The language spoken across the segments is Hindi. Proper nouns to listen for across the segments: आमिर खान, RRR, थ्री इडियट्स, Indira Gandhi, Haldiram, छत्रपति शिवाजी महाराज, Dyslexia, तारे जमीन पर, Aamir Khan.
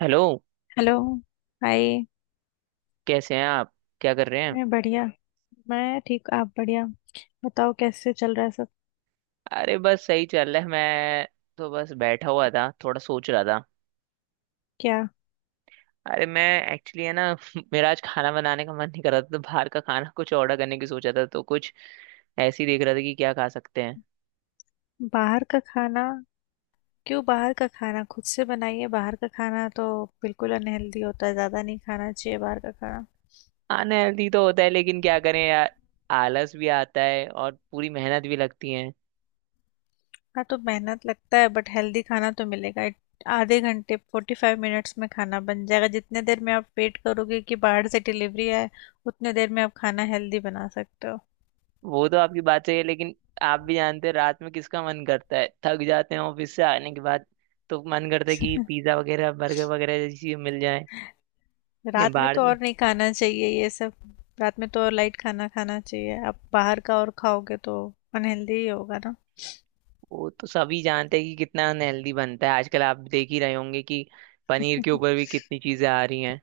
हेलो। हेलो। हाय। कैसे हैं आप? क्या कर रहे हैं? मैं बढ़िया। मैं ठीक। आप? बढ़िया बताओ कैसे चल रहा है सब। अरे बस सही चल रहा है। मैं तो बस बैठा हुआ था, थोड़ा सोच रहा था। क्या? अरे मैं एक्चुअली, है ना, मेरा आज खाना बनाने का मन नहीं कर रहा था तो बाहर का खाना कुछ ऑर्डर करने की सोचा था, तो कुछ ऐसे ही देख रहा था कि क्या खा सकते हैं। बाहर का खाना? क्यों बाहर का खाना, खुद से बनाइए। बाहर का खाना तो बिल्कुल अनहेल्दी होता है, ज़्यादा नहीं खाना चाहिए बाहर का खाना। अनहेल्दी तो होता है, लेकिन क्या करें यार। आलस भी आता है और पूरी मेहनत भी लगती है। हाँ, तो मेहनत लगता है बट हेल्दी खाना तो मिलेगा। आधे घंटे, 45 मिनट्स में खाना बन जाएगा। जितने देर में आप वेट करोगे कि बाहर से डिलीवरी आए, उतने देर में आप खाना हेल्दी बना सकते हो। वो तो आपकी बात सही है, लेकिन आप भी जानते हैं, रात में किसका मन करता है? थक जाते हैं ऑफिस से आने के बाद, तो मन करता है कि पिज्ज़ा वगैरह बर्गर वगैरह जैसी चीजें मिल जाए। ये रात में बाहर। तो और नहीं खाना चाहिए ये सब। रात में तो और लाइट खाना खाना चाहिए, आप बाहर का और खाओगे तो अनहेल्दी ही होगा ना। वो तो सभी जानते हैं कि कितना अनहेल्दी बनता है। आजकल आप देख ही रहे होंगे कि पनीर के ऊपर भी कितनी चीजें आ रही हैं।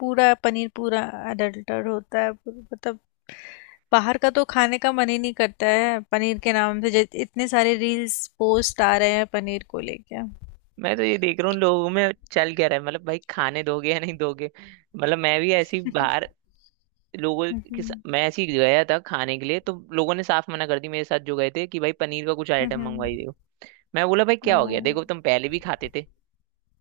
पूरा पनीर, पूरा अडल्टर होता है। मतलब बाहर का तो खाने का मन ही नहीं करता है। पनीर के नाम से इतने सारे रील्स पोस्ट आ रहे हैं पनीर को लेके। मैं तो ये देख रहा हूँ लोगों में चल क्या रहा है। मतलब भाई, खाने दोगे या नहीं दोगे? मतलब मैं भी ऐसी बाहर, लोगों हम्म। मैं ऐसी गया था खाने के लिए, तो लोगों ने साफ मना कर दी, मेरे साथ जो गए थे, कि भाई पनीर का कुछ हम्म। आइटम हम्म। मंगवाइए। मैं बोला भाई क्या हो गया? हम्म। देखो तुम पहले भी खाते थे,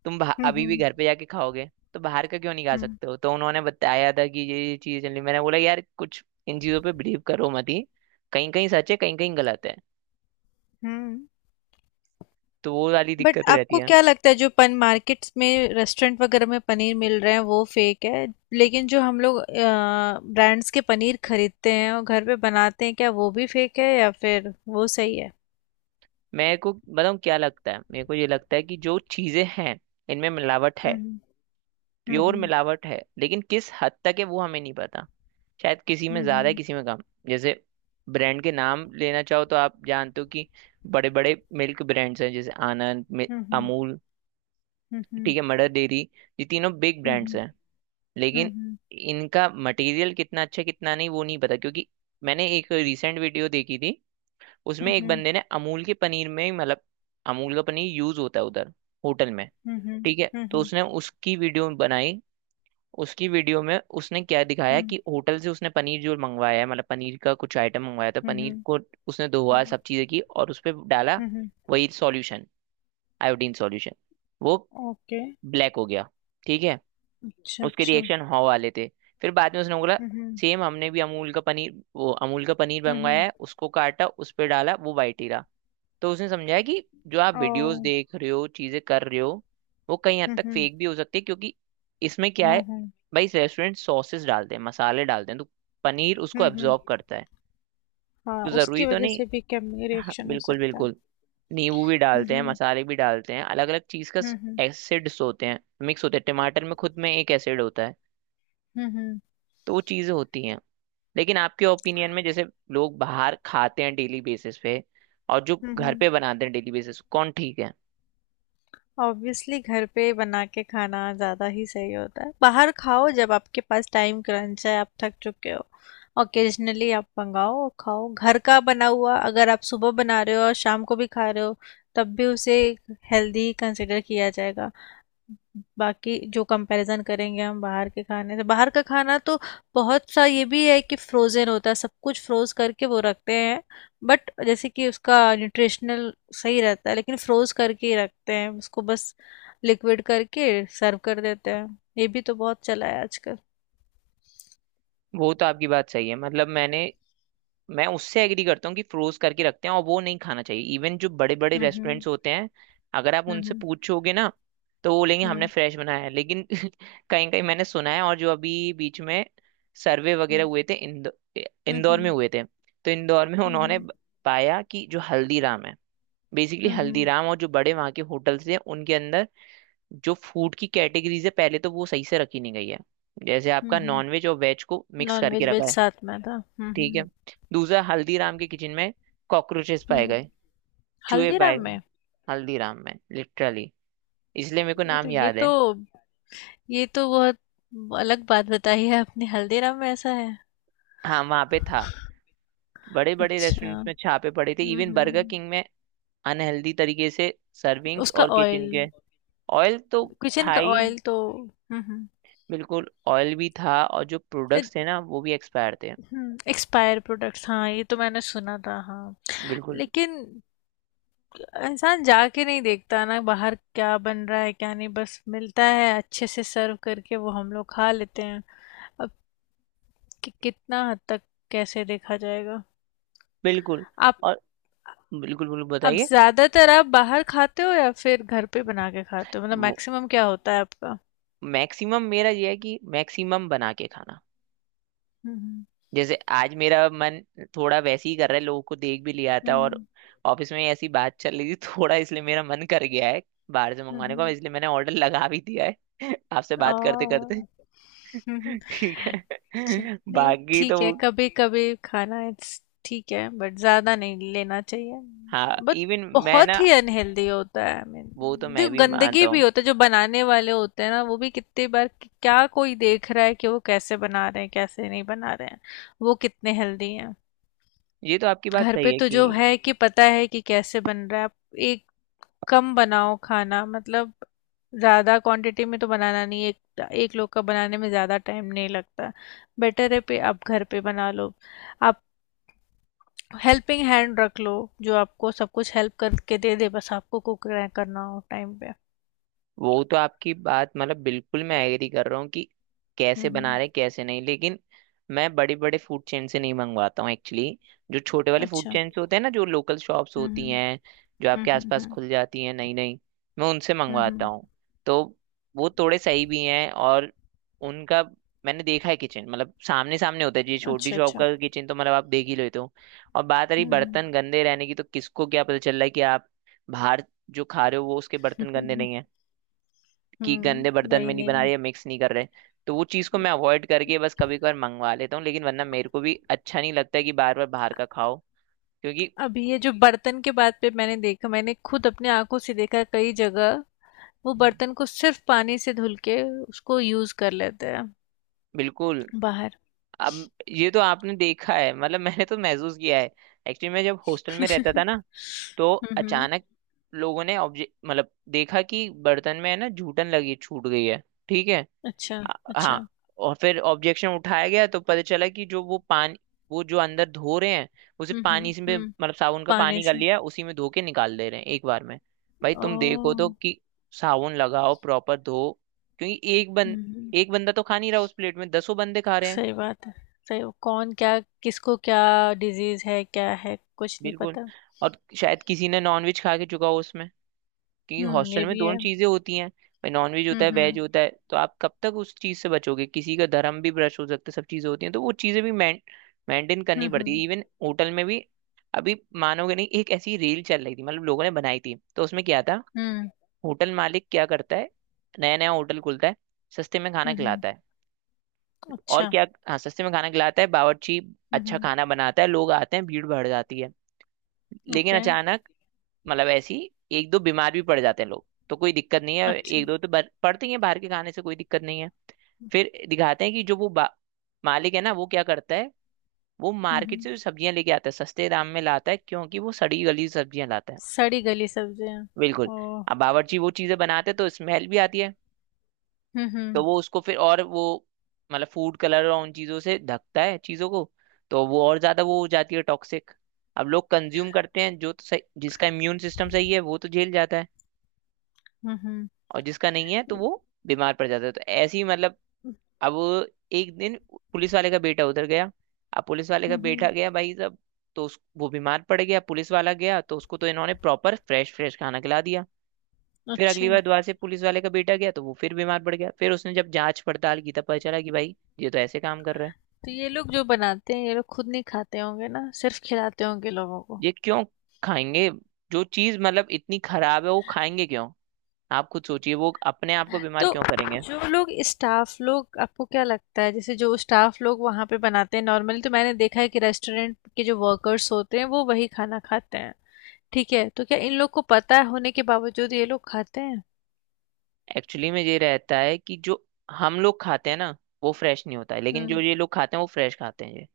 हम्म। अभी भी हम्म। घर पे जाके खाओगे। तो बाहर का क्यों नहीं खा हम्म, सकते हो? तो उन्होंने बताया था कि ये चीजें चल रही। मैंने बोला यार कुछ इन चीजों पे बिलीव करो मत ही। कहीं कहीं सच है, कहीं कहीं गलत है। हम्म। तो वो वाली बट दिक्कत रहती आपको है। क्या लगता है जो पन मार्केट्स में, रेस्टोरेंट वगैरह में पनीर मिल रहे हैं वो फेक है? लेकिन जो हम लोग ब्रांड्स के पनीर खरीदते हैं और घर पे बनाते हैं, क्या वो भी फेक है या फिर वो सही है? मेरे को बताऊँ क्या लगता है? मेरे को ये लगता है कि जो चीजें हैं, इनमें मिलावट है। हम्म। प्योर हम्म। मिलावट है, लेकिन किस हद तक है वो हमें नहीं पता। शायद किसी में ज्यादा है, हम्म। किसी में कम। जैसे ब्रांड के नाम लेना चाहो तो आप जानते हो कि बड़े बड़े मिल्क ब्रांड्स हैं। जैसे हम्म। हम्म। अमूल, हम्म। ठीक है, मदर डेयरी, ये तीनों बिग ब्रांड्स हम्म। हैं। लेकिन हम्म। इनका मटेरियल कितना अच्छा है, कितना नहीं, वो नहीं पता, क्योंकि मैंने एक रिसेंट वीडियो देखी थी। उसमें एक हम्म। बंदे ने अमूल के पनीर में ही, मतलब अमूल का पनीर यूज होता है उधर होटल में, हम्म। ठीक है। तो उसने उसकी वीडियो बनाई। उसकी वीडियो में उसने क्या दिखाया कि होटल से उसने पनीर जो मंगवाया है, मतलब पनीर का कुछ आइटम मंगवाया था, पनीर हम्म। को उसने धोया सब चीजें की और उस पर डाला हम्म। वही सॉल्यूशन, आयोडीन सॉल्यूशन। वो ओके। ब्लैक हो गया, ठीक है। अच्छा, उसके अच्छा। रिएक्शन हॉ वाले थे। फिर बाद में उसने बोला हम्म। सेम हमने भी अमूल का पनीर वो अमूल का पनीर मंगवाया हम्म। है, उसको काटा, उस पर डाला, वो वाइट ही रहा। तो उसने समझाया कि जो आप ओ। वीडियोस देख रहे हो, चीजें कर रहे हो, वो कहीं हद हम्म। तक हम्म। फेक भी हो सकती है, क्योंकि इसमें क्या है भाई, रेस्टोरेंट सॉसेस डालते हैं, मसाले डालते हैं, तो पनीर उसको हम्म। एब्जॉर्ब करता है। हाँ, तो जरूरी उसकी तो वजह नहीं। से भी केमिकल हाँ, रिएक्शन हो बिल्कुल सकता है। बिल्कुल, नींबू भी डालते हैं, हम्म। मसाले भी डालते हैं, अलग अलग चीज का हम्म। एसिड्स होते हैं, मिक्स होते हैं, टमाटर में खुद में एक एसिड होता है। हम्म। तो वो चीजें होती हैं। लेकिन आपके ओपिनियन में, जैसे लोग बाहर खाते हैं डेली बेसिस पे, और जो घर हम्म। पे बनाते हैं डेली बेसिस, कौन ठीक है? ऑब्वियसली घर पे बना के खाना ज़्यादा ही सही होता है। बाहर खाओ जब आपके पास टाइम क्रंच है, आप थक चुके हो। ओकेजनली आप मंगाओ और खाओ। घर का बना हुआ अगर आप सुबह बना रहे हो और शाम को भी खा रहे हो, तब भी उसे हेल्दी कंसिडर किया जाएगा। बाकी जो कंपैरिजन करेंगे हम बाहर के खाने से, बाहर का खाना तो बहुत सा ये भी है कि फ्रोजन होता है, सब कुछ फ्रोज करके वो रखते हैं। बट जैसे कि उसका न्यूट्रिशनल सही रहता है, लेकिन फ्रोज करके ही रखते हैं उसको, बस लिक्विड करके सर्व कर देते हैं। ये भी तो बहुत चला है आजकल। वो तो आपकी बात सही है, मतलब मैं उससे एग्री करता हूँ कि फ्रोज करके रखते हैं और वो नहीं खाना चाहिए, इवन जो बड़े बड़े हम्म। रेस्टोरेंट्स होते हैं। अगर आप उनसे हम्म। पूछोगे ना, तो वो बोलेंगे हमने हम्म। फ्रेश बनाया है, लेकिन कहीं कहीं मैंने सुना है, और जो अभी बीच में सर्वे वगैरह हम्म। हुए थे, इंदौर में हम्म। हुए थे। तो इंदौर में उन्होंने हम्म। पाया कि जो हल्दीराम है, बेसिकली हम्म। हल्दीराम और जो बड़े वहाँ के होटल्स हैं, उनके अंदर जो फूड की कैटेगरीज है, पहले तो वो सही से रखी नहीं गई है। जैसे हम्म। आपका हम्म। नॉनवेज और वेज को मिक्स नॉन करके वेज रखा वेज है, साथ में था। हम्म। ठीक है। हम्म। दूसरा, हल्दीराम के किचन में कॉकरोचेस पाए हम्म। गए, चूहे पाए हल्दीराम गए, में? हल्दीराम में, लिटरली इसलिए मेरे को ये तो नाम ये याद तो है। ये तो बहुत अलग बात बताई है आपने। हल्दीराम में ऐसा है? हाँ वहां पे था। बड़े बड़े अच्छा। रेस्टोरेंट्स में छापे पड़े थे, हम्म। इवन बर्गर हम्म। किंग में, अनहेल्दी तरीके से सर्विंग्स उसका और ऑयल। किचन के। ऑयल तो किचन था का ही, ऑयल तो। हम्म। बिल्कुल ऑयल भी था, और जो प्रोडक्ट्स थे ना वो भी एक्सपायर थे। हम्म। एक्सपायर प्रोडक्ट्स, हाँ, ये तो मैंने सुना था, हाँ। बिल्कुल। लेकिन इंसान जाके नहीं देखता ना बाहर क्या बन रहा है क्या नहीं, बस मिलता है अच्छे से सर्व करके, वो हम लोग खा लेते हैं। अब कि, कितना हद तक कैसे देखा जाएगा। बिल्कुल आप। और बिल्कुल बिल्कुल अब बताइए। ज्यादातर आप बाहर खाते हो या फिर घर पे बना के खाते हो, मतलब मैक्सिमम क्या होता है आपका? मैक्सिमम मेरा ये है कि मैक्सिमम बना के खाना। हम्म। जैसे आज मेरा मन थोड़ा वैसे ही कर रहा है, लोगों को देख भी लिया था और हम्म। ऑफिस में ऐसी बात चल रही थी थोड़ा इसलिए मेरा मन कर गया है बाहर से मंगवाने का, हम्म। इसलिए मैंने ऑर्डर लगा भी दिया है आपसे बात करते करते। और। हम्म। ठीक अच्छा, है नहीं बाकी तो। ठीक है। कभी कभी खाना ठीक है, बट ज्यादा नहीं लेना चाहिए। हाँ बट इवन मैं बहुत ना। ही अनहेल्दी होता है, आई मीन। वो तो मैं देखो भी मानता गंदगी भी हूँ। होता है, जो बनाने वाले होते हैं ना वो भी कितनी बार क्या कोई देख रहा है कि वो कैसे बना रहे हैं कैसे नहीं बना रहे हैं, वो कितने हेल्दी। ये तो आपकी बात घर सही पे है तो कि जो है कि पता है कि कैसे बन रहा है। आप एक कम बनाओ खाना, मतलब ज़्यादा क्वांटिटी में तो बनाना नहीं, एक एक लोग का बनाने में ज़्यादा टाइम नहीं लगता। बेटर है पे आप घर पे बना लो। आप हेल्पिंग हैंड रख लो, जो आपको सब कुछ हेल्प करके दे दे, बस आपको कुक करना हो टाइम पे। वो तो आपकी बात, मतलब बिल्कुल मैं एग्री कर रहा हूँ कि हम्म। कैसे बना हम्म। रहे, कैसे नहीं, लेकिन मैं बड़े बड़े फूड चेन से नहीं मंगवाता हूँ एक्चुअली। जो छोटे वाले फूड अच्छा। चेन होते हैं ना, जो लोकल शॉप्स हम्म। होती हैं, जो हम्म। आपके हम्म। आसपास हम्म। खुल जाती हैं नई नई, मैं उनसे हम्म। मंगवाता हूँ। तो वो थोड़े सही भी हैं, और उनका मैंने देखा है किचन, मतलब सामने सामने होता है जी, छोटी अच्छा, शॉप अच्छा। का किचन तो मतलब आप देख ही लेते हो। और बात रही हम्म। बर्तन गंदे रहने की, तो किसको क्या पता चल रहा है कि आप बाहर जो खा रहे हो वो उसके बर्तन गंदे हम्म। नहीं है, कि गंदे हम्म, बर्तन वही में नहीं बना नहीं। रहे या मिक्स नहीं कर रहे। तो वो चीज़ को मैं अवॉइड करके बस कभी कभार मंगवा लेता हूँ, लेकिन वरना मेरे को भी अच्छा नहीं लगता है कि बार बार बाहर का खाओ, क्योंकि अभी ये जो बर्तन के बात पे मैंने देखा, मैंने खुद अपने आंखों से देखा कई जगह वो बर्तन को सिर्फ पानी से धुल के उसको यूज कर लेते हैं बिल्कुल। बाहर। अब ये तो आपने देखा है, मतलब मैंने तो महसूस किया है। एक्चुअली मैं जब हॉस्टल में रहता था ना, तो हम्म। अचानक लोगों ने ऑब्जेक्ट, मतलब देखा कि बर्तन में है ना जूठन लगी छूट गई है, ठीक है। अच्छा, आ- अच्छा। हाँ, और फिर ऑब्जेक्शन उठाया गया तो पता चला कि जो वो पानी, वो जो अंदर धो रहे हैं उसे हम्म। हम्म। पानी से मतलब साबुन का पानी पानी कर से। लिया, उसी में धो के निकाल दे रहे हैं एक बार में। भाई तुम देखो तो ओ। कि साबुन लगाओ प्रॉपर धो, क्योंकि हम्म। एक बंदा तो खा नहीं रहा उस प्लेट में, दसों बंदे खा रहे हैं। सही बात है। सही कौन क्या किसको क्या डिजीज है क्या है कुछ नहीं बिल्कुल। पता। और शायद किसी ने नॉनवेज खा के चुका हो उसमें, क्योंकि हम्म, ये हॉस्टल में भी दोनों है। चीजें होती हैं भाई, नॉनवेज होता हम्म। है हम्म। वेज होता है, तो आप कब तक उस चीज से बचोगे? किसी का धर्म भी ब्रश हो सकता है, सब चीजें होती हैं, तो वो चीजें भी मेंटेन करनी पड़ती हम्म। है, इवन होटल में भी। अभी मानोगे नहीं, एक ऐसी रील चल रही थी, मतलब लोगों ने बनाई थी, तो उसमें क्या था। हम्म। होटल मालिक क्या करता है, नया नया होटल खुलता है, सस्ते में खाना हम्म। खिलाता है और अच्छा। क्या। हाँ, सस्ते में खाना खिलाता है, बावर्ची हम्म। अच्छा खाना बनाता है, लोग आते हैं, भीड़ बढ़ जाती है। लेकिन ओके, अचानक, मतलब ऐसी एक दो बीमार भी पड़ जाते हैं लोग, तो कोई दिक्कत नहीं है, अच्छा। एक दो तो पड़ते ही हैं बाहर के खाने से, कोई दिक्कत नहीं है। फिर दिखाते हैं कि जो वो मालिक है ना, वो क्या करता है, वो हम्म। मार्केट हम्म। से जो सब्जियां लेके आता है, सस्ते दाम में लाता है, क्योंकि वो सड़ी गली सब्जियां लाता है। सड़ी गली सब्जियाँ। बिल्कुल। ओह! अब बावर्ची वो चीजें बनाते हैं तो स्मेल भी आती है, हुँ, तो हुँ। वो उसको फिर, और वो मतलब फूड कलर और उन चीजों से ढकता है चीजों को, तो वो और ज्यादा वो हो जाती है टॉक्सिक। अब लोग कंज्यूम करते हैं, जो तो सही, जिसका इम्यून सिस्टम सही है वो तो झेल जाता है, हुँ, हुँ। और जिसका नहीं है तो वो बीमार पड़ जाता है, तो ऐसे ही मतलब। अब एक दिन पुलिस वाले का बेटा उधर गया। अब पुलिस वाले का हुँ, बेटा हुँ। गया भाई साहब, तो उस वो बीमार पड़ गया, पुलिस वाला गया तो उसको तो इन्होंने प्रॉपर फ्रेश फ्रेश खाना खिला दिया। फिर अगली अच्छा, बार दोबारा से पुलिस वाले का बेटा गया तो वो फिर बीमार पड़ गया। फिर उसने जब जांच पड़ताल की तब पता चला कि भाई ये तो ऐसे काम कर रहा है। तो ये लोग जो बनाते हैं, ये लोग खुद नहीं खाते होंगे ना, सिर्फ़ खिलाते होंगे लोगों को। ये क्यों खाएंगे? जो चीज मतलब इतनी खराब है, वो खाएंगे क्यों? आप खुद सोचिए, वो अपने आप को बीमार तो क्यों करेंगे? जो लोग स्टाफ़ लोग आपको क्या लगता है, जैसे जो स्टाफ़ लोग वहाँ पे बनाते हैं, नॉर्मली तो मैंने देखा है कि रेस्टोरेंट के जो वर्कर्स होते हैं, वो वही खाना खाते हैं। ठीक है, तो क्या इन लोग को पता है होने के बावजूद ये लोग खाते हैं? एक्चुअली में ये रहता है कि जो हम लोग खाते हैं ना, वो फ्रेश नहीं होता है, लेकिन जो हुँ, ये लोग खाते हैं वो फ्रेश खाते हैं, ये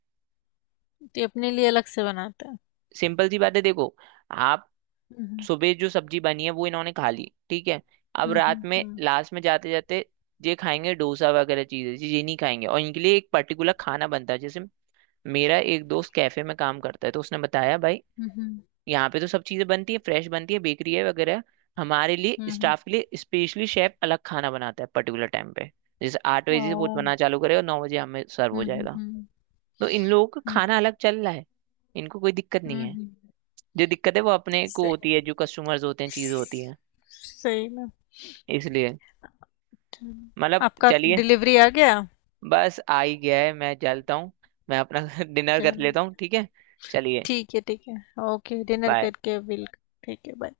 तो ये अपने लिए अलग से बनाते हैं। सिंपल सी बात है देखो। आप हुँ, हुँ। सुबह जो सब्जी बनी है वो इन्होंने खा ली, ठीक है, अब हुँ, रात हुँ, में हुँ। लास्ट में जाते जाते ये खाएंगे, डोसा वगैरह चीजें ये नहीं खाएंगे, और इनके लिए एक पर्टिकुलर खाना बनता है। जैसे मेरा एक दोस्त कैफे में काम करता है तो उसने बताया भाई, हुँ, हुँ। यहाँ पे तो सब चीजें बनती है, फ्रेश बनती है, बेकरी है वगैरह। हमारे लिए, हुँ, हुँ। स्टाफ के लिए, स्पेशली शेफ अलग खाना बनाता है पर्टिकुलर टाइम पे, जैसे 8 बजे से वो ओह! बनाना चालू करेगा, 9 बजे हमें सर्व हो हुँ, हुँ, जाएगा। हुँ। तो इन लोगों का हुँ, खाना अलग चल रहा है, इनको कोई दिक्कत नहीं हुँ, है, हुँ। जो दिक्कत है वो अपने को सही। होती है, जो कस्टमर्स होते हैं चीज होती है, सही में। इसलिए चलो। मतलब आपका चलिए। डिलीवरी आ गया। बस आ ही गया है, मैं चलता हूँ, मैं अपना डिनर कर चलो, लेता हूँ, ठीक है, चलिए, ठीक है, ठीक है। Okay dinner bye. करके बिल। ठीक है, बाय।